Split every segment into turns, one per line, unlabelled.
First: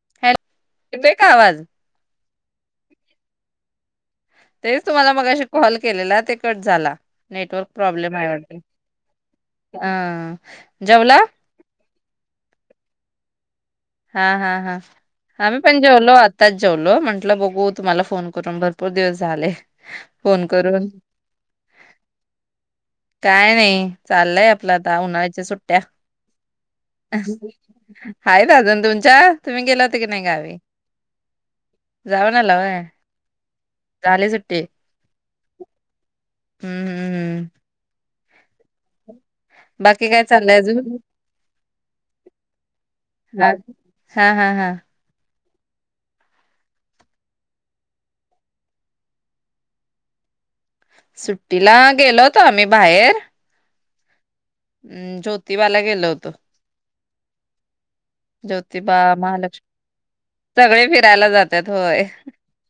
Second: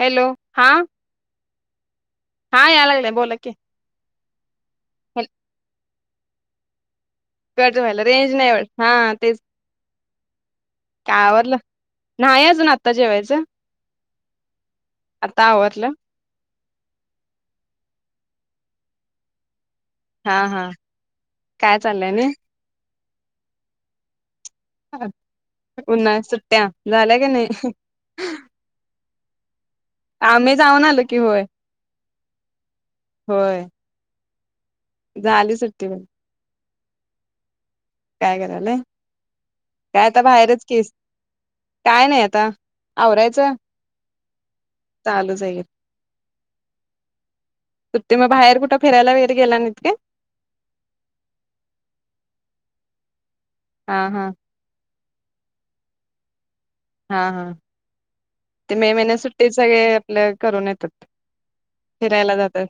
Hello हा
येतोय का आवाज?
हा यालागलाय बोला की
तेच तुमला मगाशी कॉल केलेला ते कट झाला नेटवर्क
कट व्हायल
प्रॉब्लेम आहे
रेंज नाही
वाटतं.
वाट हा तेच
अ ह
का आवरलं नाही अजून आत्ता जेवायचं
हा हा हा
आता
आम्ही पण
आवरलं
जेवलो आत्ताच जेवलो म्हंटलं बघू तुम्हाला फोन करून भरपूर दिवस झाले
हा
फोन
हा
करून
काय चाललंय आणि
काय नाही चाललंय आता उन्हाळ्याच्या सुट्टया
उन्हाळ्यात सुट्ट्या झाल्या का नाही
हायत अजून तुमचा तुम्ही गेला ति की नाही
आम्ही
गावी
जाऊन आलो की होय
जाऊन आला होय
होय
झाली सुट्टी ते
झाली सुट्टी प
हम्म हम्म हम्म
काय करायलाय? काय
बाकी
आता
चाललंय
बाहेरच केस,
अजून?
काय नाही आता,
हा
आवरायचं,
हा हा हा
चालूच आहे सुट्टी म बाहेर कुठे फिरायला वगैरे गेला नाहित काय?
सुट्टीला गेलो होतो आम्ही बाहेर
हा हा
हम् ज्योतिबाला गेल होतो.
हा हा ते मे
ज्योतिबा
महिन्यात सुट्टीत
महालक्ष्मी
सगळे आपल करून
सगळे
येतात
फिरायला जातात होय.
फिरायला जात्यात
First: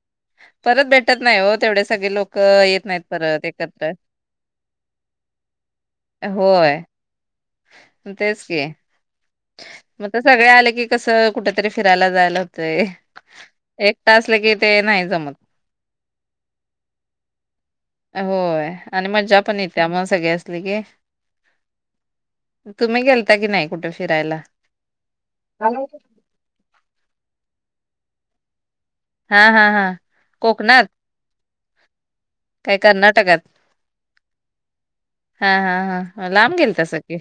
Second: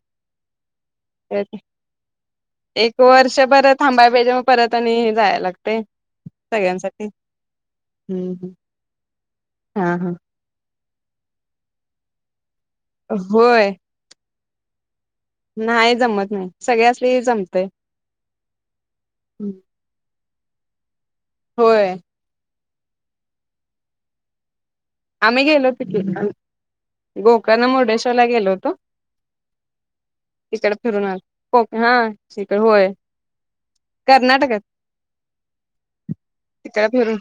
परत भेटत नाही हो तेवढे सगळे लोक येत
एक
नाहीत परत
वर्षभर
एकत्र
थांबाय पाहिजे म परत आणि जाया लागतय
होय.
सगळ्यांसाठी हम्म
तेच
हम्म
की
हा
मग
हा.
त सगळे आले की कस कुठतरी फिरायला जायला तय
होय
एकट असल की ते नाही जमत
नाही जमत नाही सगळे असले जमतेय
होय आणि मज्जा
हम्म
पण येत्या [unintelligible]
होय
तुम्ही गेलता की नाही कुठं? फिरायला
आम्ही गेलो
हा
होतो की गो क ना मुर्डेश्वरला गेलो होतो
हां हां हां कोकणात
कोकणा तिकळं
काय
होय
कर्नाटकात
कर्नाटकात
हा हा हा लांब
तिकळं
गेलतासा की
फिरून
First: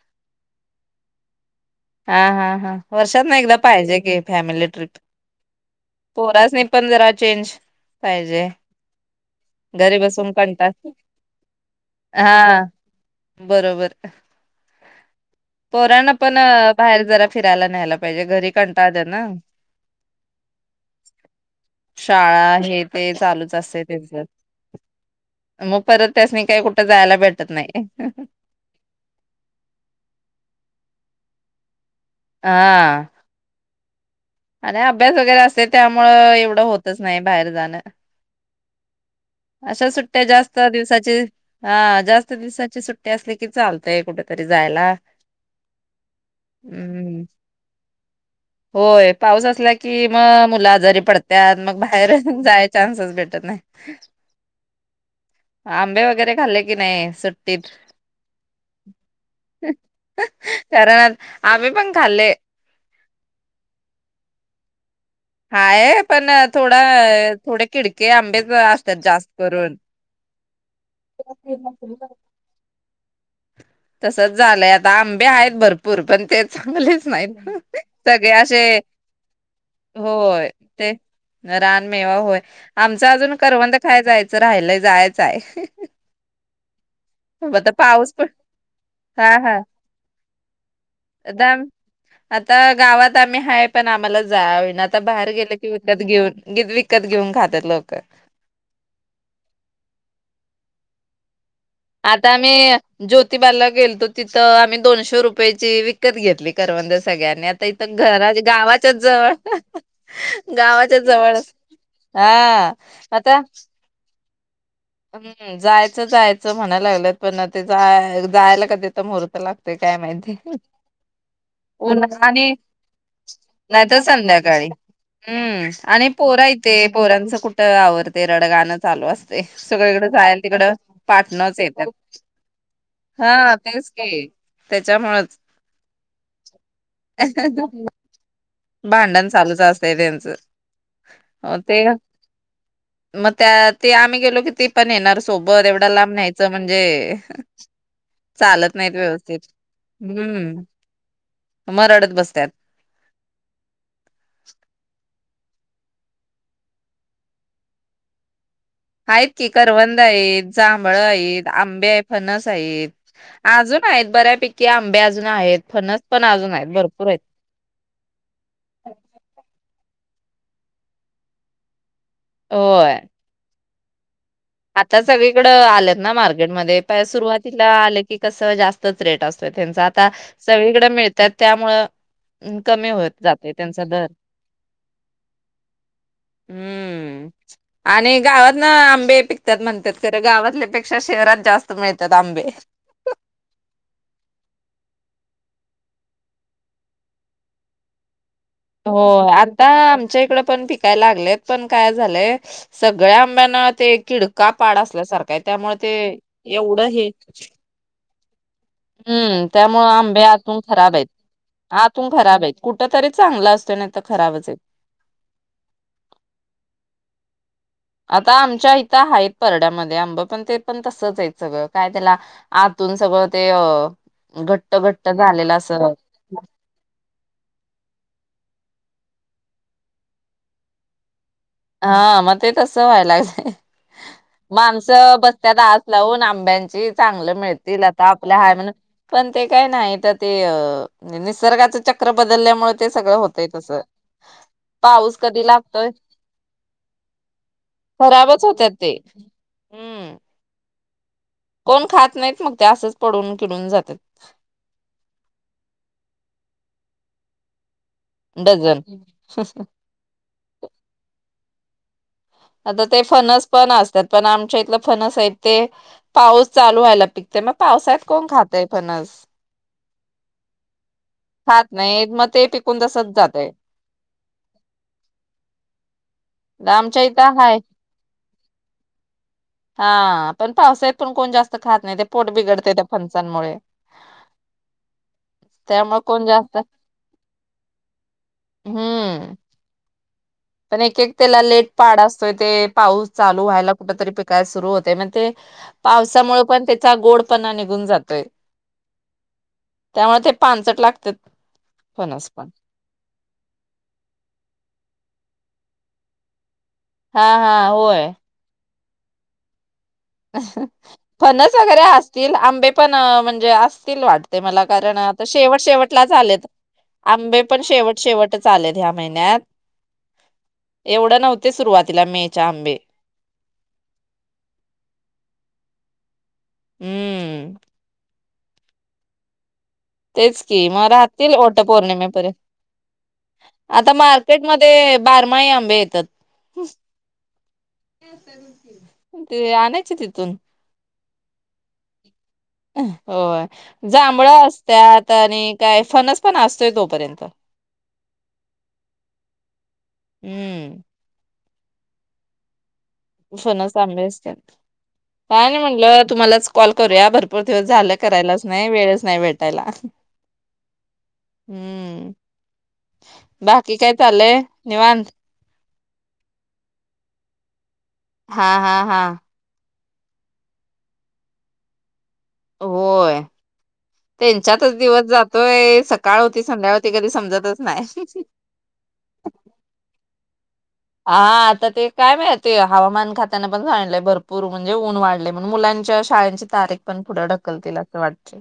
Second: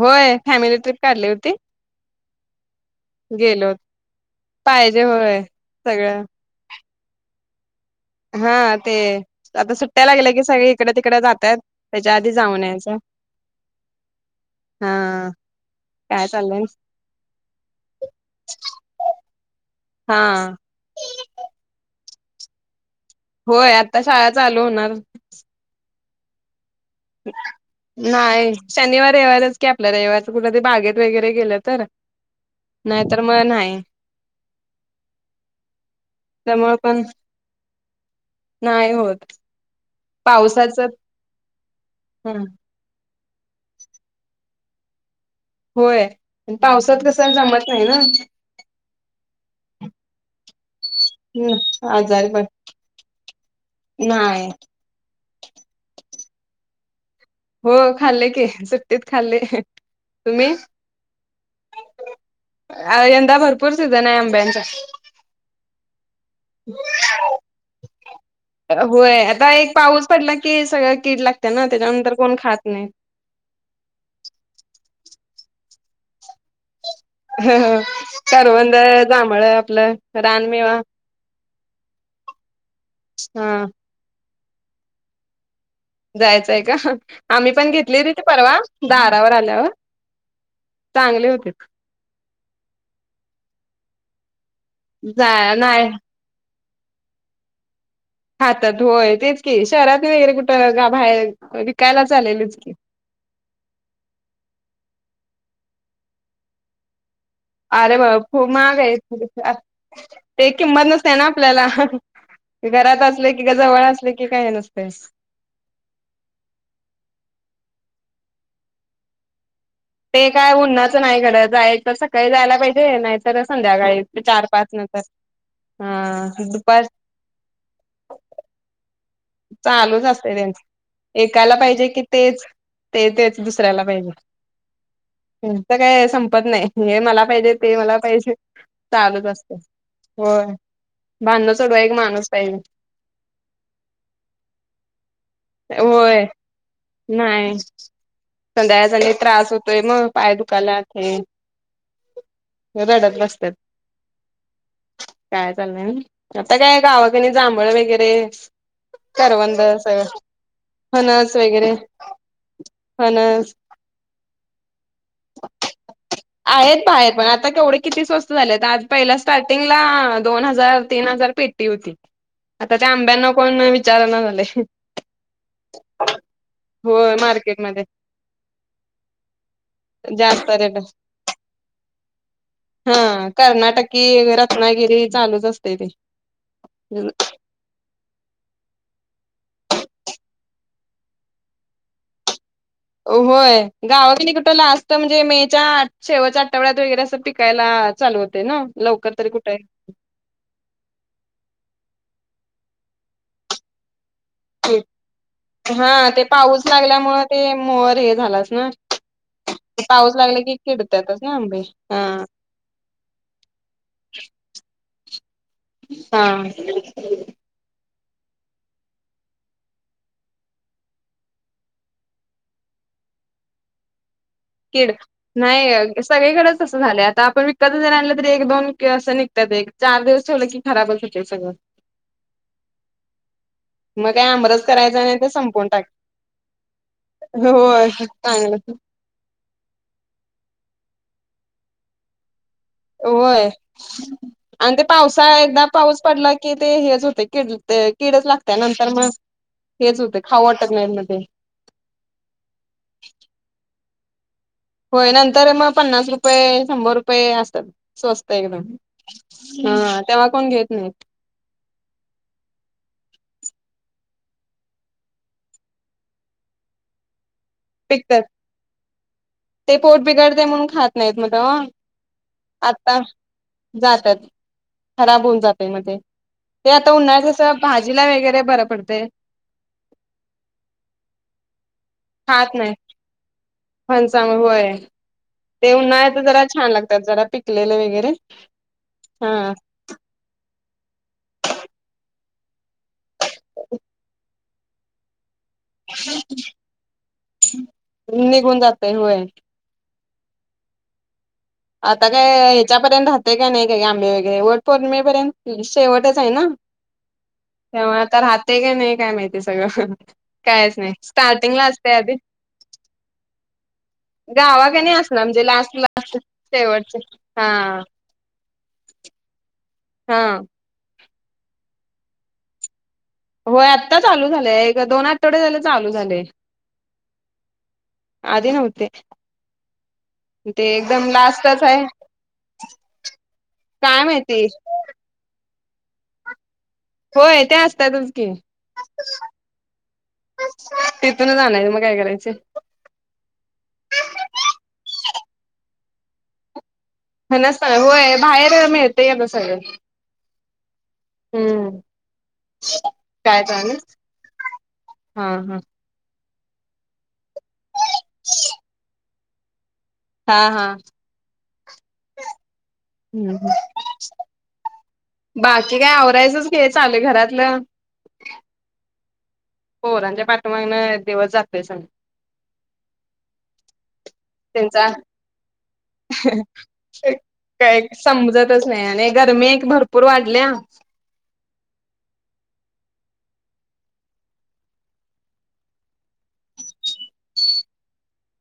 होय फॅमिली ट्रिप काढली होती.
हां हां हां वर्षात ना एकदा
गेलो
पाहिजे की फॅमिली ट्रिप
पाहिजे होय
पोरास्नी पंधरा चेंज पाहिजे.
हां ते आता
घरी
सुट्टया
बसून
लागल्या की
कंटाळ
सगळे इकडे तिकडे जातात त्याच्या आधी जाऊन
हा
यायचं
बरोबर
हां
पोरांना पण बाहेर जरा फिरायला न्यायला पाहिजे घरी कंटाळतात ना
हा
शाळा आहेत
होय आत्ता शाळा चालू होणार
मग परत त्यासनी काय कुट
नाही शनिवार रविवारच कि आपला रविवार गुला ते बागेत वगैरे गेलं तर नाही
हा
तर म नाही
आणि अभ्यास वगैरे असते त्यामुळं एवढं
त्यामुळे
होतच
पण
नाही बाहेर जाणं,
नाही होत
अशा सुट्टी सुट्ट्या जास्त
पावसाच
दिवसाचे हां जास्त दिवसाचे सुट्या त्यासनी ते चालतंय कुठं तर जायला
होय पावसात
हम्म
कसं जमत नाही ना
होय पाऊस असला कि म मुलं आजारी पडत्यात मग बाहेर
आजारी पण
जाय चान्सच भेटत नाही
नाही
हां आंबे वगैरे खाल्ले की नाही सुट्टीत
हो खाल्ले की सुट्टीत खाल्ले तुम्ही
[unintelligible] कारण आम्ही पण खाल्ले
यंदा भरपूर सिझन आहे आंब्यांचा
हाये पण थोडा थोडे किडके आंबेच असतात
होय
जास्त
आता एक
करून
पाऊस पडला की सगळं कीड लागते ना त्याच्यानंतर कोण खात नाही
तसच झालंय आता आंबे आहेत भरपूर पण ते चांगलेच नाही सगळे असे
करवंद जांभळ आपलं
होय
रानमेवा
ते रानमेवा होय आमचा अजून
हा
करवंद खाय जायचं राहिलाय जायचं आहे.
जायचंय का आम्ही पण
आता
घेतलेली
पाऊस
ती
पण
परवा
हा
दारावर
हा
आल्यावर चांगले होते
आता गावात आम्ही हाय पण आम्हाला जावेना आता बाहेर
जा
गेले की
नाही
उत्यात घेऊन ग विकत घेऊन खातात लोकं
हातात होय तेच की शहरात वगैरे कुठं गा बाहेर विकायला
आता आम्ही
चालेलीच की
ज्योतिबाला गेलतो तिथं आम्ही दोनशे रुपयाची विकत घेतली करवंद सगळ्यांनी आता इथ
अरे बा
घरा
खूप महाग
गावाच्याच जवळ,
आहे
[unintelligible]
ते किंमत
गावाच्या
नसते ना
जवळ
आपल्याला
हा आता
ते काय नस
हूं जायचं जायचं म्हणाय लागलंत पण ते जाय जायला काय तिथ मुहूर्त लाग ते काय
ते
माहिती
काय उन्हाचं नाही घड जाय
हो
तर सकाळी
आणि
जायला पाहिजे नाहीतर
नाही तर
संध्याकाळी चार पाच
संध्याकाळी
नंतर
हम्म आणि
हा
पोरा
दुपार
इथे पोर्यांचं कुठ आवरते रड गाणं चालू अस
चालूच असते त्यांच एकाला
पाटणच
पाहिजे
येतात
की तेच ते तेच
हा
दुसऱ्याला पाहिजे
की त्याच्यामुळेच
त्यांच काय संपत नाही हे मला पाहिजे ते मला पाहिजे
भांडण चालूच असतय त्यांचं
होय भांडण सोडवाय
ते
एक माणूस पाहिजे
म त्या ते गेलो की ती पण येणार सोबत एवढा लांब
होय
न्यायचं म्हणजे
नाही
चालत नाहीत
संध्याकाळचा लय
व्यवस्थित
त्रास होतोय मग पाय
हम्
दुखायला हे
म रडत बसत्यात
रडत बसतात काय चाललंय आता काय गावा कनी जांभळ वगैरे
आहेत कि करवंद आहेत, जांभळ
फणस
आहेत,
वगैरे
आंबे, फनस आहेत
फणस
अजून आहेत बऱ्यापैकी आंबे अजून आहेत फनस पण अजून आहेत भरपूर
बाहेर
आहेत.
पण आता केवढे किती स्वस्त झालेत आज पहिला स्टार्टिंगला दोन हजार, तीन हजार पेट्टी होती. आता त्या
होय.
आंब्याना विचारणा झालय
आता सगळीकडं आलेत ना मार्केटमध्येध्ये प
होय
सुरुवातीला
मार्केटमध्ये
आले कि कसं जास्तच रेट असतोय. त्यांचा आता
जास्त रेट
सगळीकडे मिळतात त्यामुळं कमी होत
हा
जाते, त्यांचा
कर्नाटकी
दर
रत्नागिरी चालूच असते ते.
हम्म आणि गावात ना आंबे त्यात म्हणतात खरं गावातल्या पेक्षा शहरात जास्त मिळत्यात आंबे
होय त्या शेवटच्या आठवड्यात वगैरे असं पिकायला चालू होत
हो आता आमच्या इकड पण पिकायला लागलेत पण काय झालय सगळ्या आंब्यांना ते कीड का पाड असल्यासारखा आहे त्यामुळे ते
हा
एवढं हे
झाल अस
हम्म त्यामुळं आंबे
की
आतून खराब आहेत
किडतातच ना आंबे हा
आतून खराब आहेत कुठ तरी चांगला असतो नाही तर खराबच आहेत.
हा
आता आमच्या इथं आहेत परड्यामध्ये आंब पण ते पण तसच आहेत सगळं काय त्याला आतून सगळं ते घट्ट
किड
घट्ट झालेलं असं
नाही सगळीकडेच असं झालंय आता आपण विकत जरी आणलं तरी एक दोन असं निघतात एक चार दिवस ठेवलं की खराब अस
हा मग ते तसं व्हायला लागलंय मग
मग काय आमरस करायचा नाही
माणसं
ते
बस्त्यात
संपवून
आस
टाक
लावून आंब्यांची चांगलं मिळतील
होय
आता आपलं हाय
चांगलं
म्हणून पण ते काय नाही तर ते निसर्गाच चक्रब
होय आणि ते
पाऊस
पावसा
कधी
एकदा
लागतोय
पाऊस पडला की ते हेच होतय किड कीडच
खराबच
लागत्या
होत्यात
नंतर
ते.
मग हेच
हम्म
होते खा तग् नाही ममध्ये
कोण खात नाहीत मग ते असच पडून किडून जातात
होय नंतर मग पन्नास रुपये शंभर रुपये असतात स्वस्त एकदम
डझन.
हा तेव्हा कोण घेत नाहीत?
आता ते फनस पण असतात पण आमच्या इथलं फनस आहेत ते पाऊस चालू व्हायला पिक
पिकतात ते पोट बिघडते म्हणून खात नाहीत
खात
म्हण
नाहीत मग ते पिकून
आत्ता
तसच जातय
जात्यात खराब होऊन जातय मग ते आता
आमच्या
उन्हाळ्याच
इथं हा पण पावसा्यात पण कोण जास्त खा पोट बिघडते त्या फनसांनमुळे
फणसान होय ते
त्यामुळे
उन्हाळ्याच
कोण
जरा
जास्त
छान लागतात जरा पिकलेलं वगैरे हा
हम्म पण एक एक त्याला लेट पाड असतोय ते पाऊस चालु व्हायला कुठतरी पी काल सुरू होते मग ते पावसामुळे पण त्याचा गोडपणा निघून जातोय
निघून जातय होय
त्यामुळे ते पानचट लागत्यात
आता काय ह्याच्यापर्यंत राहते काय नाही काय आंबे वगैरे वटपोरनिमे र्यंत शेवटच आहे ना?
हा हा
तेव्हा
होय
आता राहते का नाही काय माहितीय सगळं कायच नाही
फणस
स्टार्टिंगला
वगैरे
असते आधी
असतील आंबे पण म्हणजे असतील वाटते मला
गावा का नाही
कारण
असणार
आता
म्हणजे
शेवट
लास्ट
शेवटला झा
शेवटचे
आंबे
हा
पण शेवट शेवटच आलेत ह्या महिन्यात
हा!
एवढं नव्हते सुरुवातीला मे च्या आंबे
होय आत्ता चालू झालंय येक दोन आठवडे झाले चालू झालय
हम्म!
आधी न्हवते
तेच कि म राहतील ओट
आहे
पौर्णिमेपर्यंत आता
काय माहिती
मार्केटमध्ये बारमाइ बेतात
होय ते असत्यातच कि
ते आणायचे तिथून
तिथूनच आणायचे मग काय करायचे?
होय जांभळ असत्यात आणि काय फणस पण अस
फणस पण होय, बाहेर मिळतय आता सगळं
हम्म
हूं
फणस आंबे असत्यात
हा
काय नाय
हा
म्हणलं तुम्हालाच कॉल करूया, भरपूर दिवस झालं करायलाच नाही वेळच नाही भेटायला
हा हा.
हूं
हम्म
बाकी काय चाललय? निवांत
हे काय आवरायचच की चाललय घरातल
हा हा हा
पोरांच्या पाठीमागण दिवस जातय सग
होय. त्यांच्यातच
त्यांचा
दिवस जातोय, सकाळ होती संध्या होती कधी समजतच
काय
नाय.
पूर वाढल्या
हा आता ते काय माहिती हवामान खात्यान पण सागिंतलय, भरपूर म्हणजे ऊन वाढले म्हणून मुलांच्या शाळेंची तारीख पण पुढं ढकलतील असं वाटतय.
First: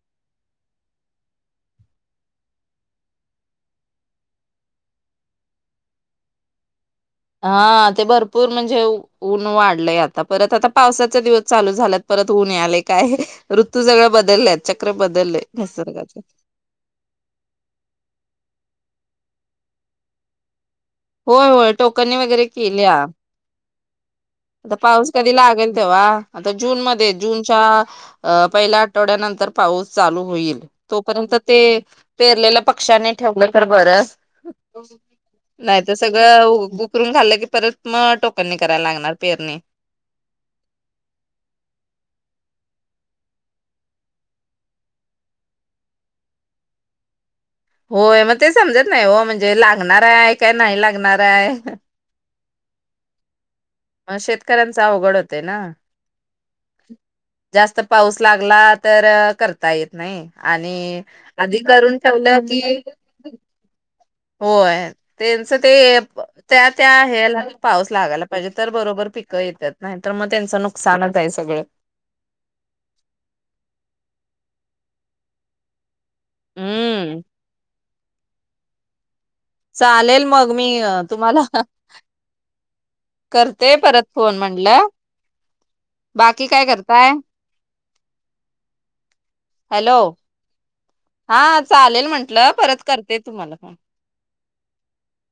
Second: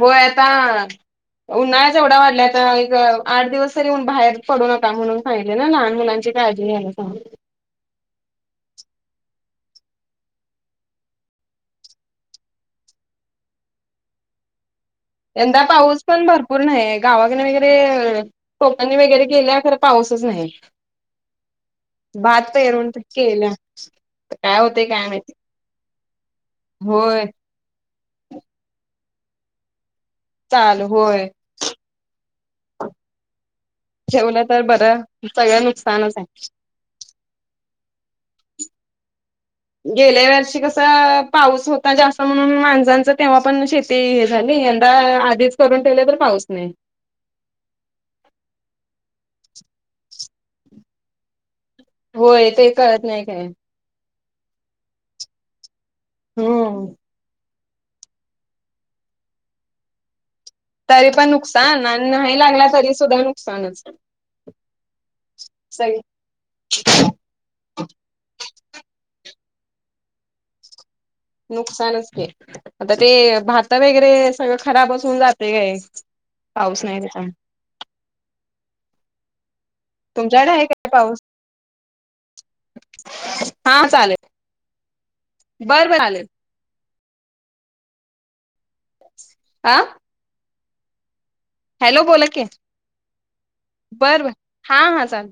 होय, आता उन्हाळाच एवढा वाढलाय आता एक आठ दिवस तरी बाहेर पडू नका म्हणून सांगितलय ना लहान मुलांची काळजी घ्यायला सांगितले
हा ते भरप पूर म्हणजे ऊन वाढलय, आता परत आता पावसाचा दिवस चालू झाल्यात परत ऊन यालय काय ऋतू सगळ बदलल्यात चक्र बदललय
यंदा पाऊस
निसर्गाचे
पण भरपूर नाहीये, गावाकने वगैरे णि वगैरे केल्या, खर पाऊसच नाही
होय होय टोकनी
भात
वगैरे
पेरून
केल्या
[inaudible]
आता
काय
पाऊस कधी
माहिती
लागेल तेव्हा, आता जून मध्ये
होय
जूनच्या अअ पहिला ठवड्यानंतर पाऊस चालू होईल
चालू होय
तोपर्यंत ते पेरलेल पक्ष्यांनी ठेवलं तर बरं,
ठेवलं तर बरं सगळं
नाही तर
नुकसानच आहे
सगळं उकरून खाल्लं की परत मग टोकन निग करायला लागणार पेरणी.
गेल्या वर्षी कसा पाऊस होता जास्त म्हणून मान त्यानंचं तेव्हा पण शेती झाली, यंदा आधीच करून ठेवले तर पाऊस नाही.
होय मग ते समजत नाही हो म्हणजे लागणार आहे? काय नाही लागणार आहे?
होय, ते कळत नाही काय
म शेतकऱ्यांच अवघड होतय ना
हूं
जास्त पाऊस लागला, तर करता येत नाही. आणि
तरी पण
आधी
नुकसान
करून
आणि नाही
ठेवलं की
लागला तरी सुद्धा नुकसानच
होय त्येनंच ते
सगळे
त्या त्या ह्येला पाऊस लागायला पाहिजे तर बरोबर पिक क येत्यात, नाही त म त्यांच नुकसान
नुकसानच ते आता ते भात वैगरे सगळ खराबच होऊन जाते काय पाऊस नाही
हम्म
त्याच्यामुळ
चालेल मग
तुमच्याकडे आहे
मी
काय पाऊस?
तुम्हाला करते परत फोन म्हटलं
बरं बर आले
बाकी काय
हा
हॅलो हा
हॅलो
चालेल
बोला की
म्हंटलं परत करते तुम्हाला पण
बर बर हा हा चालेल.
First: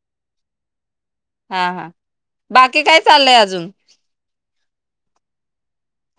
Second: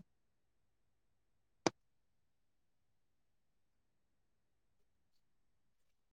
हा हा बाकी काय चाललंय अजून हा